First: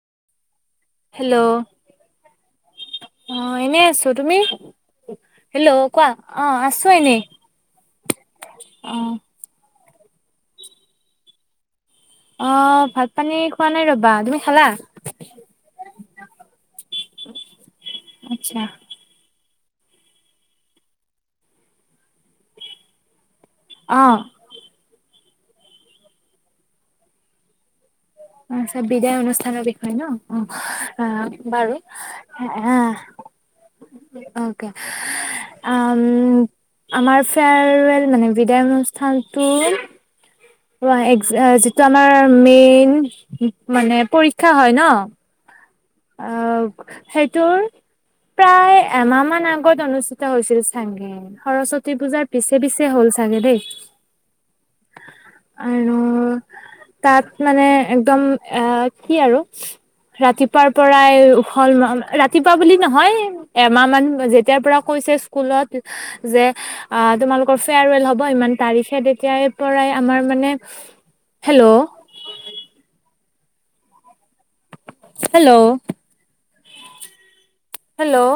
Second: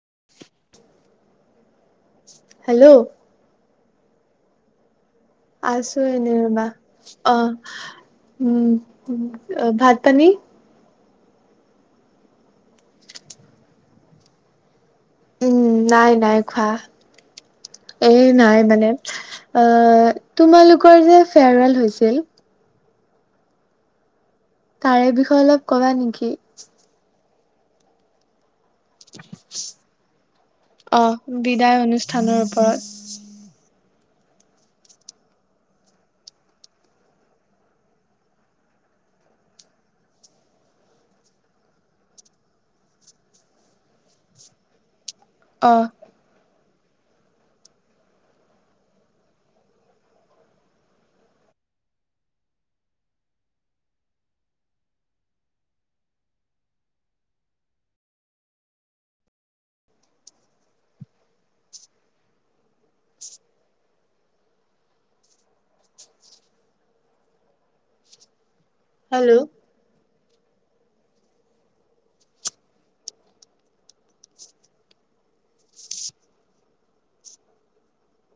[inaudible] Hello, hello অ এনে আছো। তুমি? হেল্ল' কোৱা আছো এনে অ ৰবা। আছো এনেই অ, উম অ ভাত টানি অ, ভাত-পানী খোৱা নাই ৰবা। তুমি খালা? উম। নাই, নাই খোৱা এই নাই আচ্ছা মানে অহ তোমালোকৰ যে ফেয়ৰৱেল হৈছিল অ তাৰে বিষয়ে অলপ কবা নেকি? আচ্চা, বিদায় অনুষ্ঠানৰ বিষয়ে ন? অ বিদায় বাৰু অনুষ্ঠানৰ ওপৰত অ অকে। আমাৰ ফেয়াৰৱেল মানে বিদায় অনুষ্ঠানটো অ, যিটো আমাৰ মেইন মানে পৰীক্ষা হয় ন অ' অ সেইটোৰ প্ৰায় এমাহ মান আগত অনুষ্ঠিত হৈছিল চাগে। সৰস্বতী পূজাৰ পিছে- পিছে হ'ল চাগে দেই। আৰু তাত মানে একদম এ কি আৰু ৰাতিপুৱ পাৰ পৰাই হল। ৰাতিপুৱা বুলি নহয় এমাহ মান, যেতিয়াৰ পৰা কৈছে স্কুলত যে তোমালোকৰ ফেয়াৰৱেল হ'ব ইমান তাৰিশাই হেল্ল' তেতিয়াৰ পৰাই আমাৰ মানে, হেল্ল' হেল্ল' হেল্ল'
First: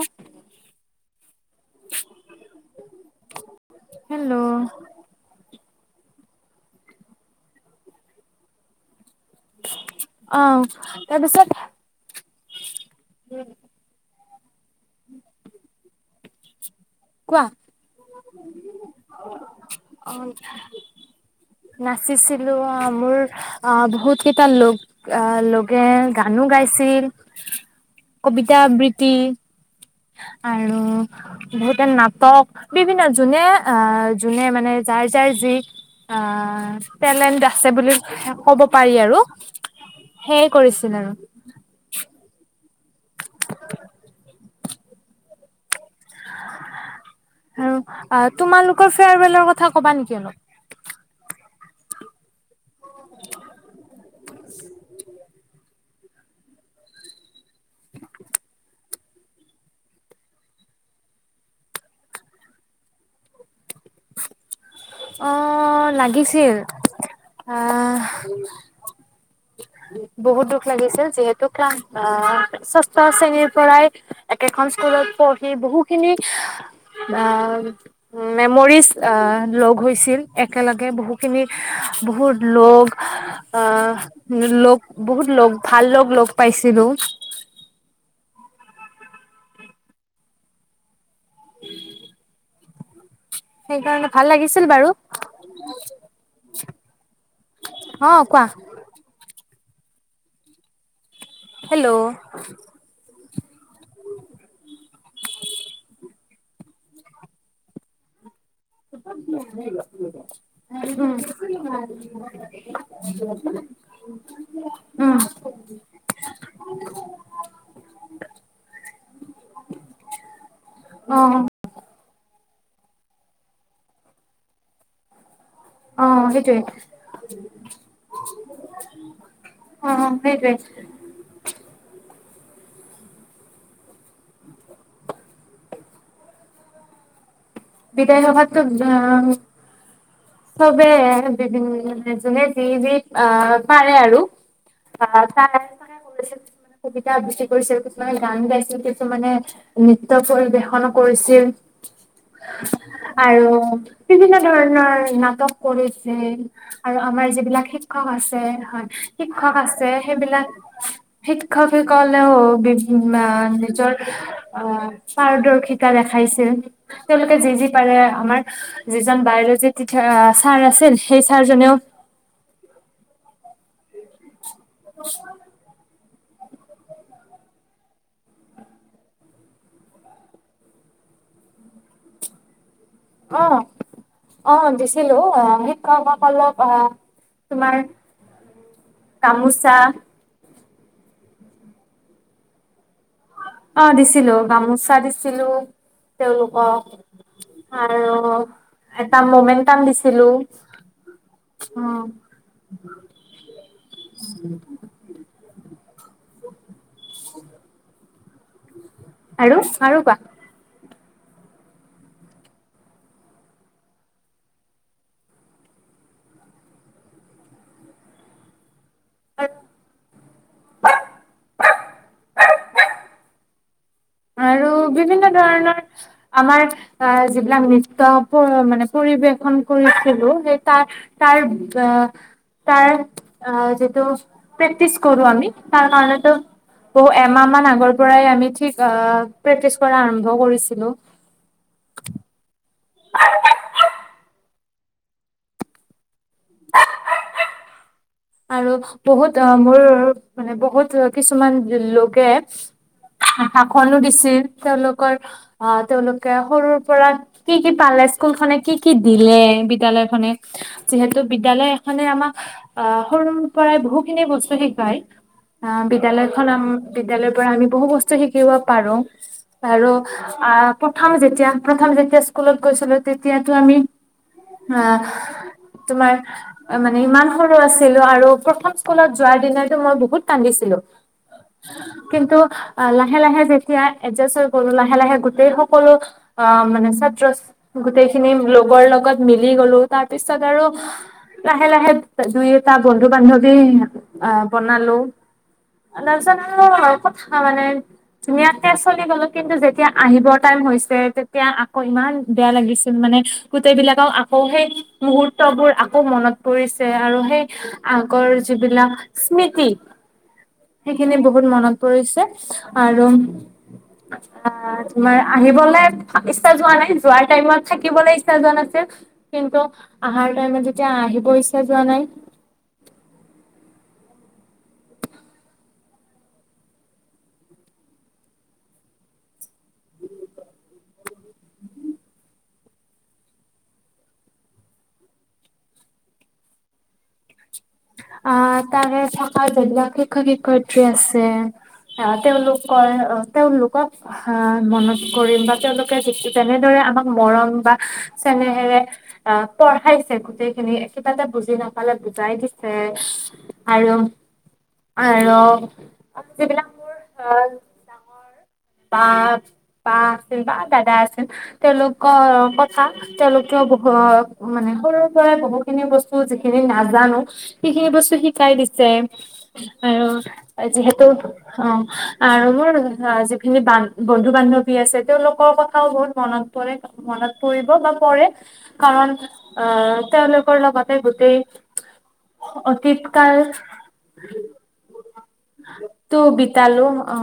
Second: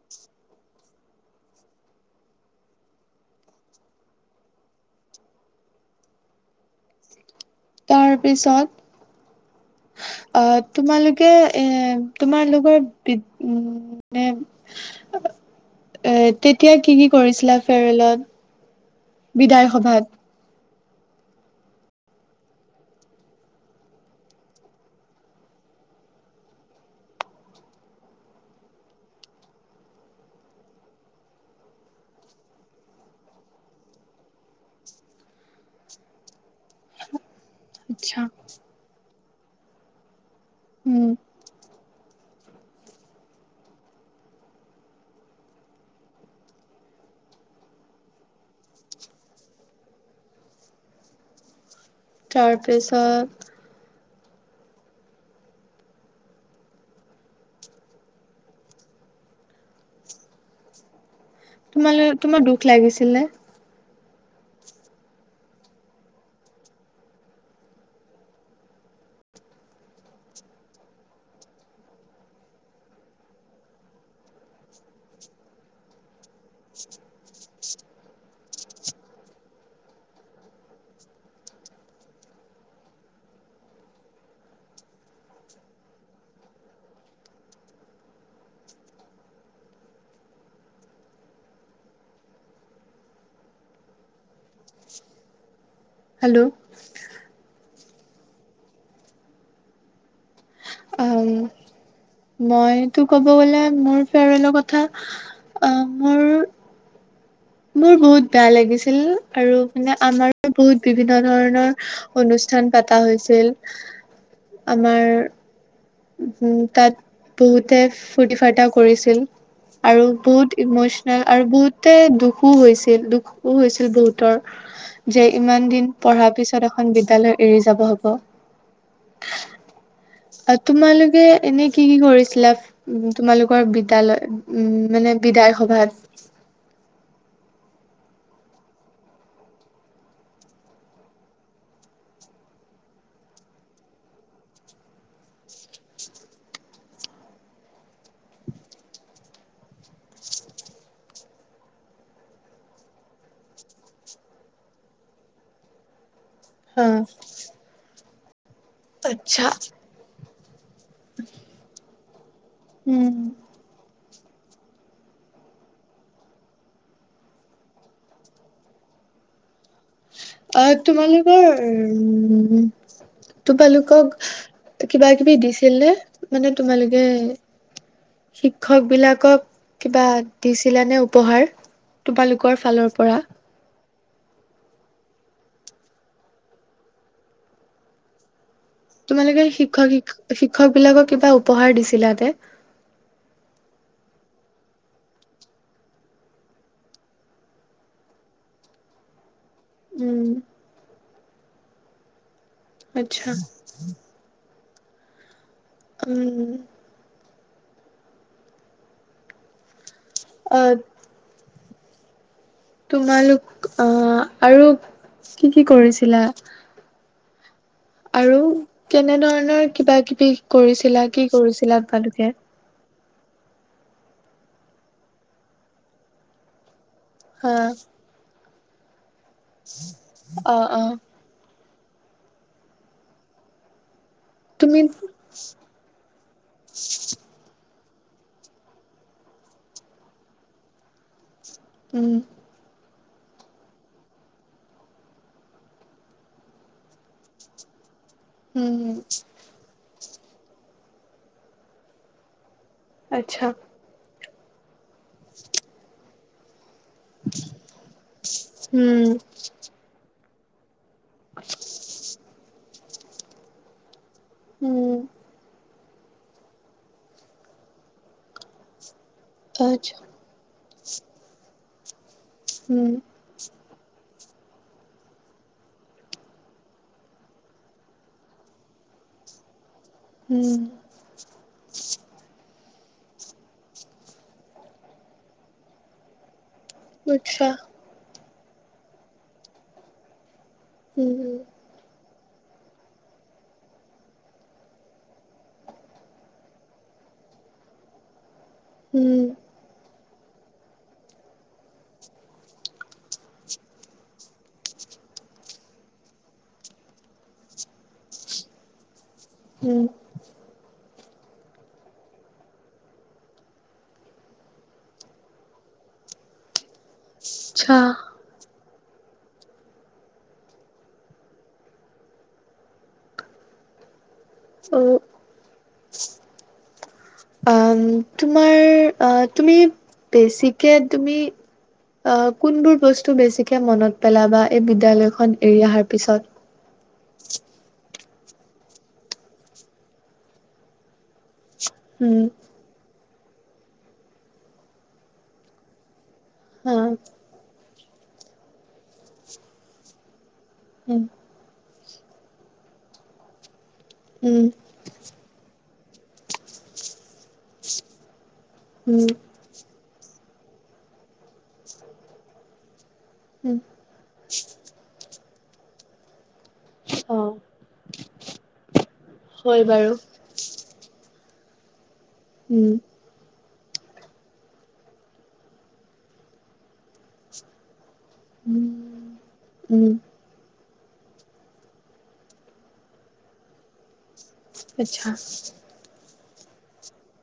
[inaudible] হেল্ল' তাৰ পিছত অ, তোমালোকে তাৰপিছত এ তোমালোকৰ বি উ নে এ তে তেতিয়া কি কি কোৱা কৰিছিলা ফেয়াৰৱেলত বিদায় সভাত অ নাচিছিলো আহ মোৰ আহ বহুত কেইটা ল আহ লগে গানো গাইছিল কবিতা আবৃত্তি আৰু বহুত যেনেকে নাটক বিভিন্ন যোনে আহ যোনে মানে যাৰ যাৰ যি অ টেলেণ্ট আছে বুলি আচ্ছা ক'ব পাৰি আৰু সেইয়ে কৰিছিল উম আৰু হুমচ আৰু আ তোমালোকৰ ফেয়াৰৱেলৰ কথা কবা নেকি অলপ তাৰপিছত তোমালৈ তোমাৰ দুখ লাগিছিল নে অ লাগিছিল অ বহুত দুখ লাগিছিল যিহেতু্ ক্লাছ অ ষষ্ঠ শ্ৰেণীৰ পৰাই একেখন স্কুলত পঢ়ি বহুখিনি আ মেমৰিজ আ লগ হৈছিল একেলগে বহু খিনি বহুত লগ আহ লগ বহুত লগ ভাল লগ লগ পাইছিলো সেইকাৰণে ভাল লাগিছিল বাৰু হেল্ল' অ কোৱা হেল্ল' মই তো ক'ব গলে মোৰ ফেৰৱেলৰ কথা আহ মোৰ মোৰ বহুত বেয়া লাগিছিল আৰু মানে আমাৰো বহুত বিভিন্ন ধৰণৰ অনুষ্ঠান পতা হৈছিল আমাৰ উম তাত বহুতে ফূৰ্তি ফাৰ্তা কৰিছিল আৰু বহুত অ ইমচনেল আৰু বহুত তে দুখ সু হৈছিল দুখো হৈছিল বহুতৰ যে ইমান দিন অ পঢ়াৰ সেইটোৱে পিছত এখন বিদ্য়ালয় এৰি যাব হব অ সেইটোৱে এ তোমালোকে এনে কি কি কৰিছ বোলে তোমালোকৰ বিদ্যালয় উ মানে বিদায় সভাত বিদায় সভাতো অ চবে বিভি যোনে যি যি আহ পাৰে আৰু তাৰে কৰিছিল কিছুমানে কবিতা আবৃত্তি কৰিছিল কিছুমানে গান গাইছিল কিছুমানে নৃত্য পৰিবেশন কৰিছিল আৰু বিভিন্ন ধৰণৰ নাটক কৰি ছিল হা আৰু আমাৰ যিবিলাক সে শিক্ষক আছে হয় আচ্ছা। শিক্ষক আছে সেইবিলাক শিক্ষক শিক্ষ য়িত্ৰীয়েও উম, বিভিন্ন এ নিজৰ অ পাৰদৰ্শিতা দেখাইছিল তেওঁলোকে যি-যি পাৰে আমাৰ যিজন বায়লজি তেতিয়া অ ছাৰ আছিল সেই তোমালোকৰ ছাৰজনেও উম তোমালোকক কিবা-কিবি দিছিল নে? মানে তোমালোকে, শিক্ষক বিলাকক কিবা দিছিলানে উপহাৰ, তোমালোকৰ ফালৰ পৰা? অ। অ, দিছিলো অ, শিক্ষকসকলক অ, তোমাৰ তোমালোকে গামোচা শিক্ষক শি-শিক শিক্ষক বিলাকক কিবা উপহাৰ দিছিলাতে? অ, দিছিলো গামোচা দিছিলো তেওঁলোকক, আৰু এটা মমেন্ট টান দিছিলো। উম অ। আচ্ছা। উম। [inaudible] আৰু, আৰু কোৱা? অ। তোমালোক, অ', আৰু কি কি কৰিছিলা? আৰু? কেনে ধৰণৰ কিবা-কিবি? কৰিছিলা, কি কৰিছিলা আপালোকে? আৰু বিভিন্ন ধৰণৰ, আমাৰ অ, হা যিবিলাক নৃত্য পৰ মানে পৰিৱেশ খন কৰিছিলো সেই, অ অ তাৰ-তাৰ অ, তাৰ যিটো তুমি প্ৰেক্টিচ কৰো আমি তাৰ কাৰণে বহু এমাহ মান আগৰ পৰাই আমি ঠিক অ প্ৰেক্টিচ কৰা আৰম্ভ কৰিছিলো। উম [inaudible] বক-বক আৰু উম বহুত অ, মোৰ মানে বহুত কিছুমান লোকে আচ্ছা শাসনো দিছিল। তেঁওলোক অৰ, অ তেওঁলোক কেহৰুৰ পৰা কি কি পালে স্কুল খনে কি কি উম দিলে বিদ্যালয় খনে [inaudible] যিহেতু বিদ্যালয় এখনে আমাক অ [unintelligible] পৰাই বহুত বস্তু উম শিকায় বিদ্যালয়খনম বিদ্যালয়ৰ পৰা আমি বহু বস্তু শিকিব পাৰো আৰু আচ্ছা আ প্ৰথম যেতিয়া প্ৰথম যেতিয়া স্কু- স্কুলত উম গৈছিলো তেতিয়াতো আমি অ তোমাৰ মানে ইমান সৰু আছে ছিলো আৰু প্ৰথম স্কুলত যোৱাৰ দিনাত মই বহুত উম কান্দিছিলো কিন্তু লাহে লাহে যেতিয়া এডজাষ্ট হৈ গলো লাহে লাহে গোটেই সকলো অ মানে ছাত্ৰ আচ্ছা ছ গোটেই খিনি লগৰ লগত মিলি গ'লো তাৰ পিছত তাৰছত আৰু উম লাহে লাহে ত দুই তাৰ বন্ধু বান্ধৱী আহ বনালো তাৰপিছ কথা মানে তুমি ইতে চলি উম গলো কিন্তু যেতিয়া আহিব টাইম হৈছে তেতিয়া আকৌ ইমান বেয়া লাগিছিল মানে গোটেইবিলাকক আকৌ সেই মুহুৰ্তবোৰ আকৌ মনত পৰিছে আৰু সেই আগৰ যিবিলাক স্মৃতি উম সেইখিনি বহুত বহুত মনত পৰিছে আৰু আহ তোমাৰ আহিবলৈ ইচ্ছা যোৱা নাই যোৱাৰ টাইমত আচ্ছা থাকিবলৈাগচ্ছ জান কিন্তু আহাৰ টাইমত যেতিয়া আহিব ইচ্ছা যোৱা নাই অ অ তোমাৰ তুমি বে কে তুমি আহ কোনবোৰ বস্তু বেছিকে মনত পেলাবা এই বিদ্যালয়খন এৰি অহাৰ পিছত অ তাৰে থকা বগিলাক শিক্ষক শিক্ষয়িত্ৰী আছে অ উম তেওঁলোক ক অ তেওঁলোকক অ মনত কৰিম বা তেওঁলোকে য হা তেনেদৰে আমাক মৰম বা চনেহেৰে অ পঢ়াইছে গোটেই খি উম কিবাতে বুজি ন পালে বুজাই দিছ ছে। আৰু উম আৰু আৰু যিবিলাক মোৰ অ ডাঙৰ পা উম পা আছিল বা দাদা আছিল। তেওঁলোকৰ ক থা উম তেওঁলোকেও বহ মানে সৰু [unintelligible] বহুখিনি বস্তু যি খিনি অ নাজানোঁ, সেইখিনি বস্তু শিকাই দিছে হয় বাৰু আৰু যিহেতু অ আৰু উম মোৰ আ যি খিনি বান বন্ধু-বান্ধৱী আছে, তেওঁলোকৰ কথাও বহুত মনত পৰে। মনত পৰিব বা পৰে, উম কাৰণ অ উম তেওঁলোকৰ লগত গোটেই অতীত কাল আচ্ছা! তো বিতালোঁ। অ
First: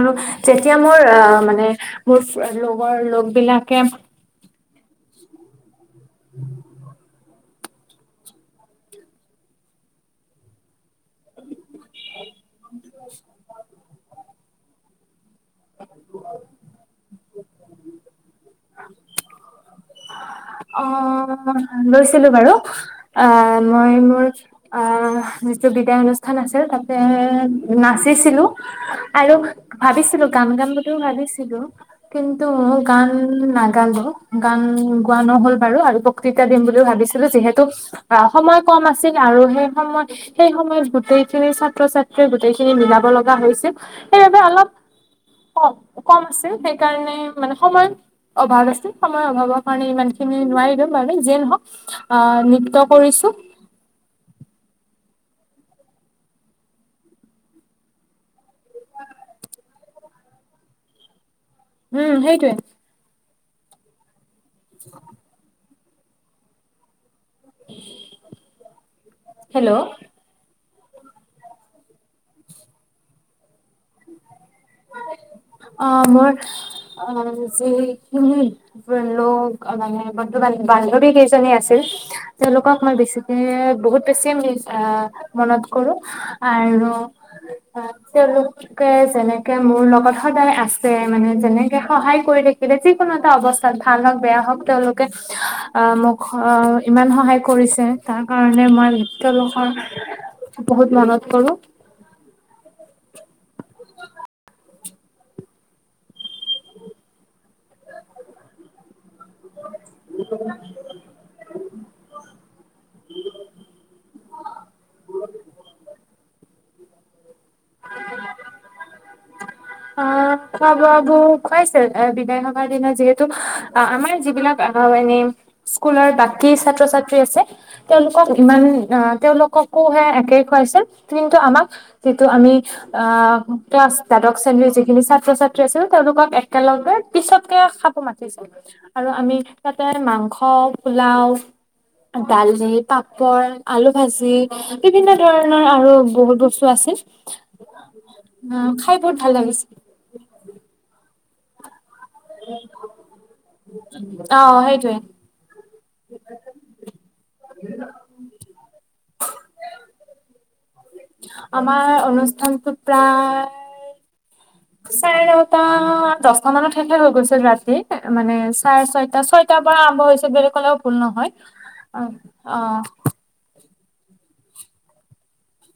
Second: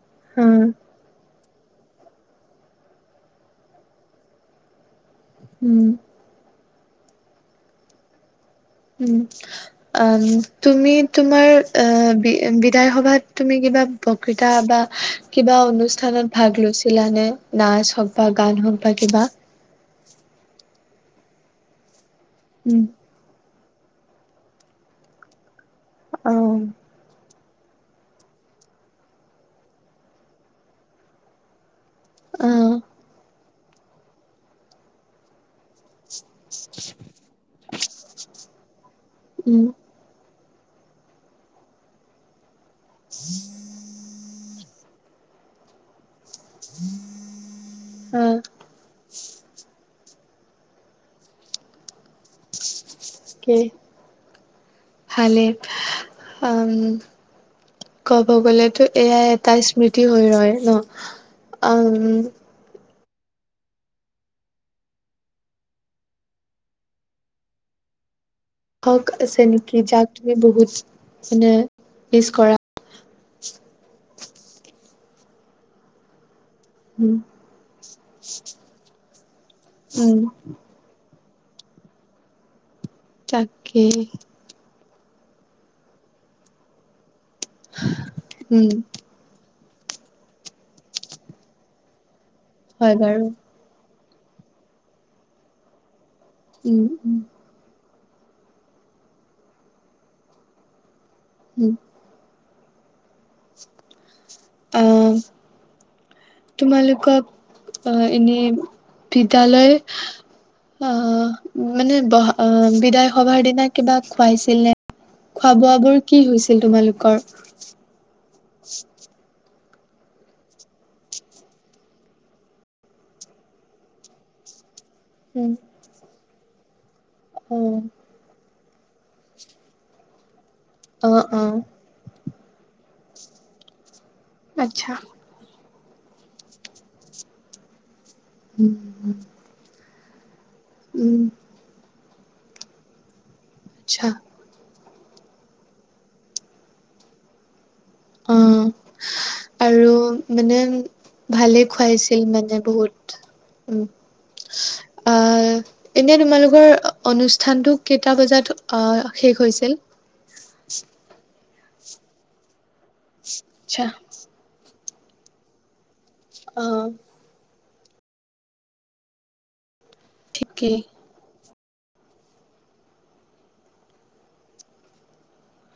আৰু হা যেতিয়া মোৰ অ মানে মোৰ ফ্ৰ লগৰ লগ বিলাকে উম [inaudible] উম আম তুমি তোমাৰ অ বি বিধায় সভাত তুমি কিবা বক্তৃতা বা কিবা অনুষ্ঠানত ভাগ লৈছিলানে? নাচ হওঁক বা গান হওঁক বা কিবা অ লৈছ ছিলোঁ বাৰু উম আ মই মোৰ আ যিটো বিদায় অ অনুষ্ঠান আছিল তাতে নাচিছিলোঁ আৰু ভাবিছিলোঁ গান গাম বুলিওঁ ভাবিছিলোঁ। কিন্তু অ মই গান নাগ গালো। গান গোৱা নহ'ল বাৰু আৰু বক বক্তৃতা দিম বুলিও ভাবিছিলোঁ। যিহেতু অ সময় কম আছিল আৰু উম সেই সময় সেই সময়ত গোটেইখিনি ছাত্ৰ-ছাত্ৰীয়ে গোটেই খিনি মিলাব লগা হৈছিল। সেইবাবে অলপ অ কম আছিল সেইকাৰণে মানে সময়ৰ অ অভাৱ আছিল সময়ৰ অভাৱৰ কাৰণে ইমান খিনি নোৱাৰিলো বাৰু যিয়ে নহওক [unintelligible] কৰিছোঁ ভালে‌ উম কব গলেতো এয়াই এটা স্মৃতি হৈ ৰয় ন। উম সেইটোৱে। [inaudible] [inaudible] হক আছে নেকি হেল্ল' যাক তুমি বহুত মানে মিছ কৰা অ মোৰ অ উম যিকোনো লোক মানে উম বন্ধু বান বান্ধৱী কেইজন আছিল তেওঁলোকক মই বেছিকে তাকে বহুত বেছি মিছ আ মনত কৰো আৰু উম তেওঁলোকে যেনেকে মোৰ লগত সদায় আছে মানে যেনেকে সহায় কৰি থাকিলে হয় যিকোনো বাৰু এটা অৱস্থা ভাল হওঁক বেয়া হওঁক তেওঁলোকে অ মোক অ উম ইমান উম সহায় কৰিছে তাৰ কাৰণে মই তেওঁলোকৰ বহুত মনত কৰো অ তোমালোকক অ এনেই বিদ্যালয় অ মানে বহ বিদায় সভাৰ দিনা কিবা খুৱাইছিল নে? খোৱা বোৱাবোৰ কি হৈছিল তোমালোকৰ? [inaudible] অ খোৱা বোৱাবোৰ খুৱাইছে বিদায় সভাৰ দিনাত যিহেতু অ আমাৰ যিবিলাক এনে উম স্কুলৰ বাক কি ছাত্ৰ ছাত্ৰী আছে অ তেওঁলোক ইমান অ তেওঁলোকো হে একেই খুৱাইছিল অ কিন্তু অ আমাক তো আমি ক্লাছ [unintelligible] এছেম্বলীৰ আচ্ছা যিখিনি ছাত্ৰ ছাত্ৰী আছিল তেওঁলোকক একেলগে পিছতকে মাতিছিলো আৰু আমি তাতে মাংস অঁ উম পোলাও। দালি পাপ পৰ আলু আচ্ছা ভাজি। বিভিন্ন ধৰণৰ আৰু বহুত বস্তু আছিল। অ খাই বহুত ভাল লাগিছিল আৰু মানে ভালে খুৱাইছে। মানে বহুত উম অ সেইটোৱে আ এনেই তোমালোকৰ অনুষ্ঠানটো কেইটা বজাত আ শেষ হৈছিল? [inaudible] আমাৰ অনুষ্ঠানটোত আচ্ছা চাৰে নটা দহটা অ মানত শেষে হৈ গৈছিল ৰাতি। মানে চাৰে ছয়টা ছয়টা পৰা আৰম্ভ হৈছে বুলি ঠিকেই কলেও ভুল নহয়। অ অ,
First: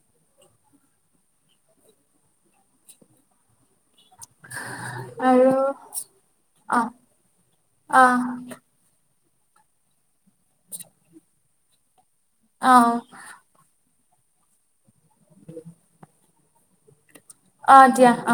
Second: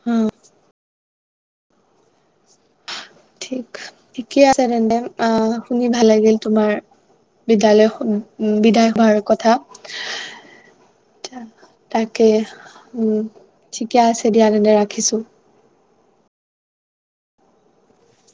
হম। ঠিক ঠিকে আছে তেন্তে, আ আৰু শুনি ভাল লাগিল তোমাৰ অ', বিদ্যালয় খন, অ', বিদায় হোৱাৰ কথা, তাকে, অ', উম, ঠি ঠিকে আছে দিয়া তেন্তে ৰাখিছোঁ। অ দিয়া অ।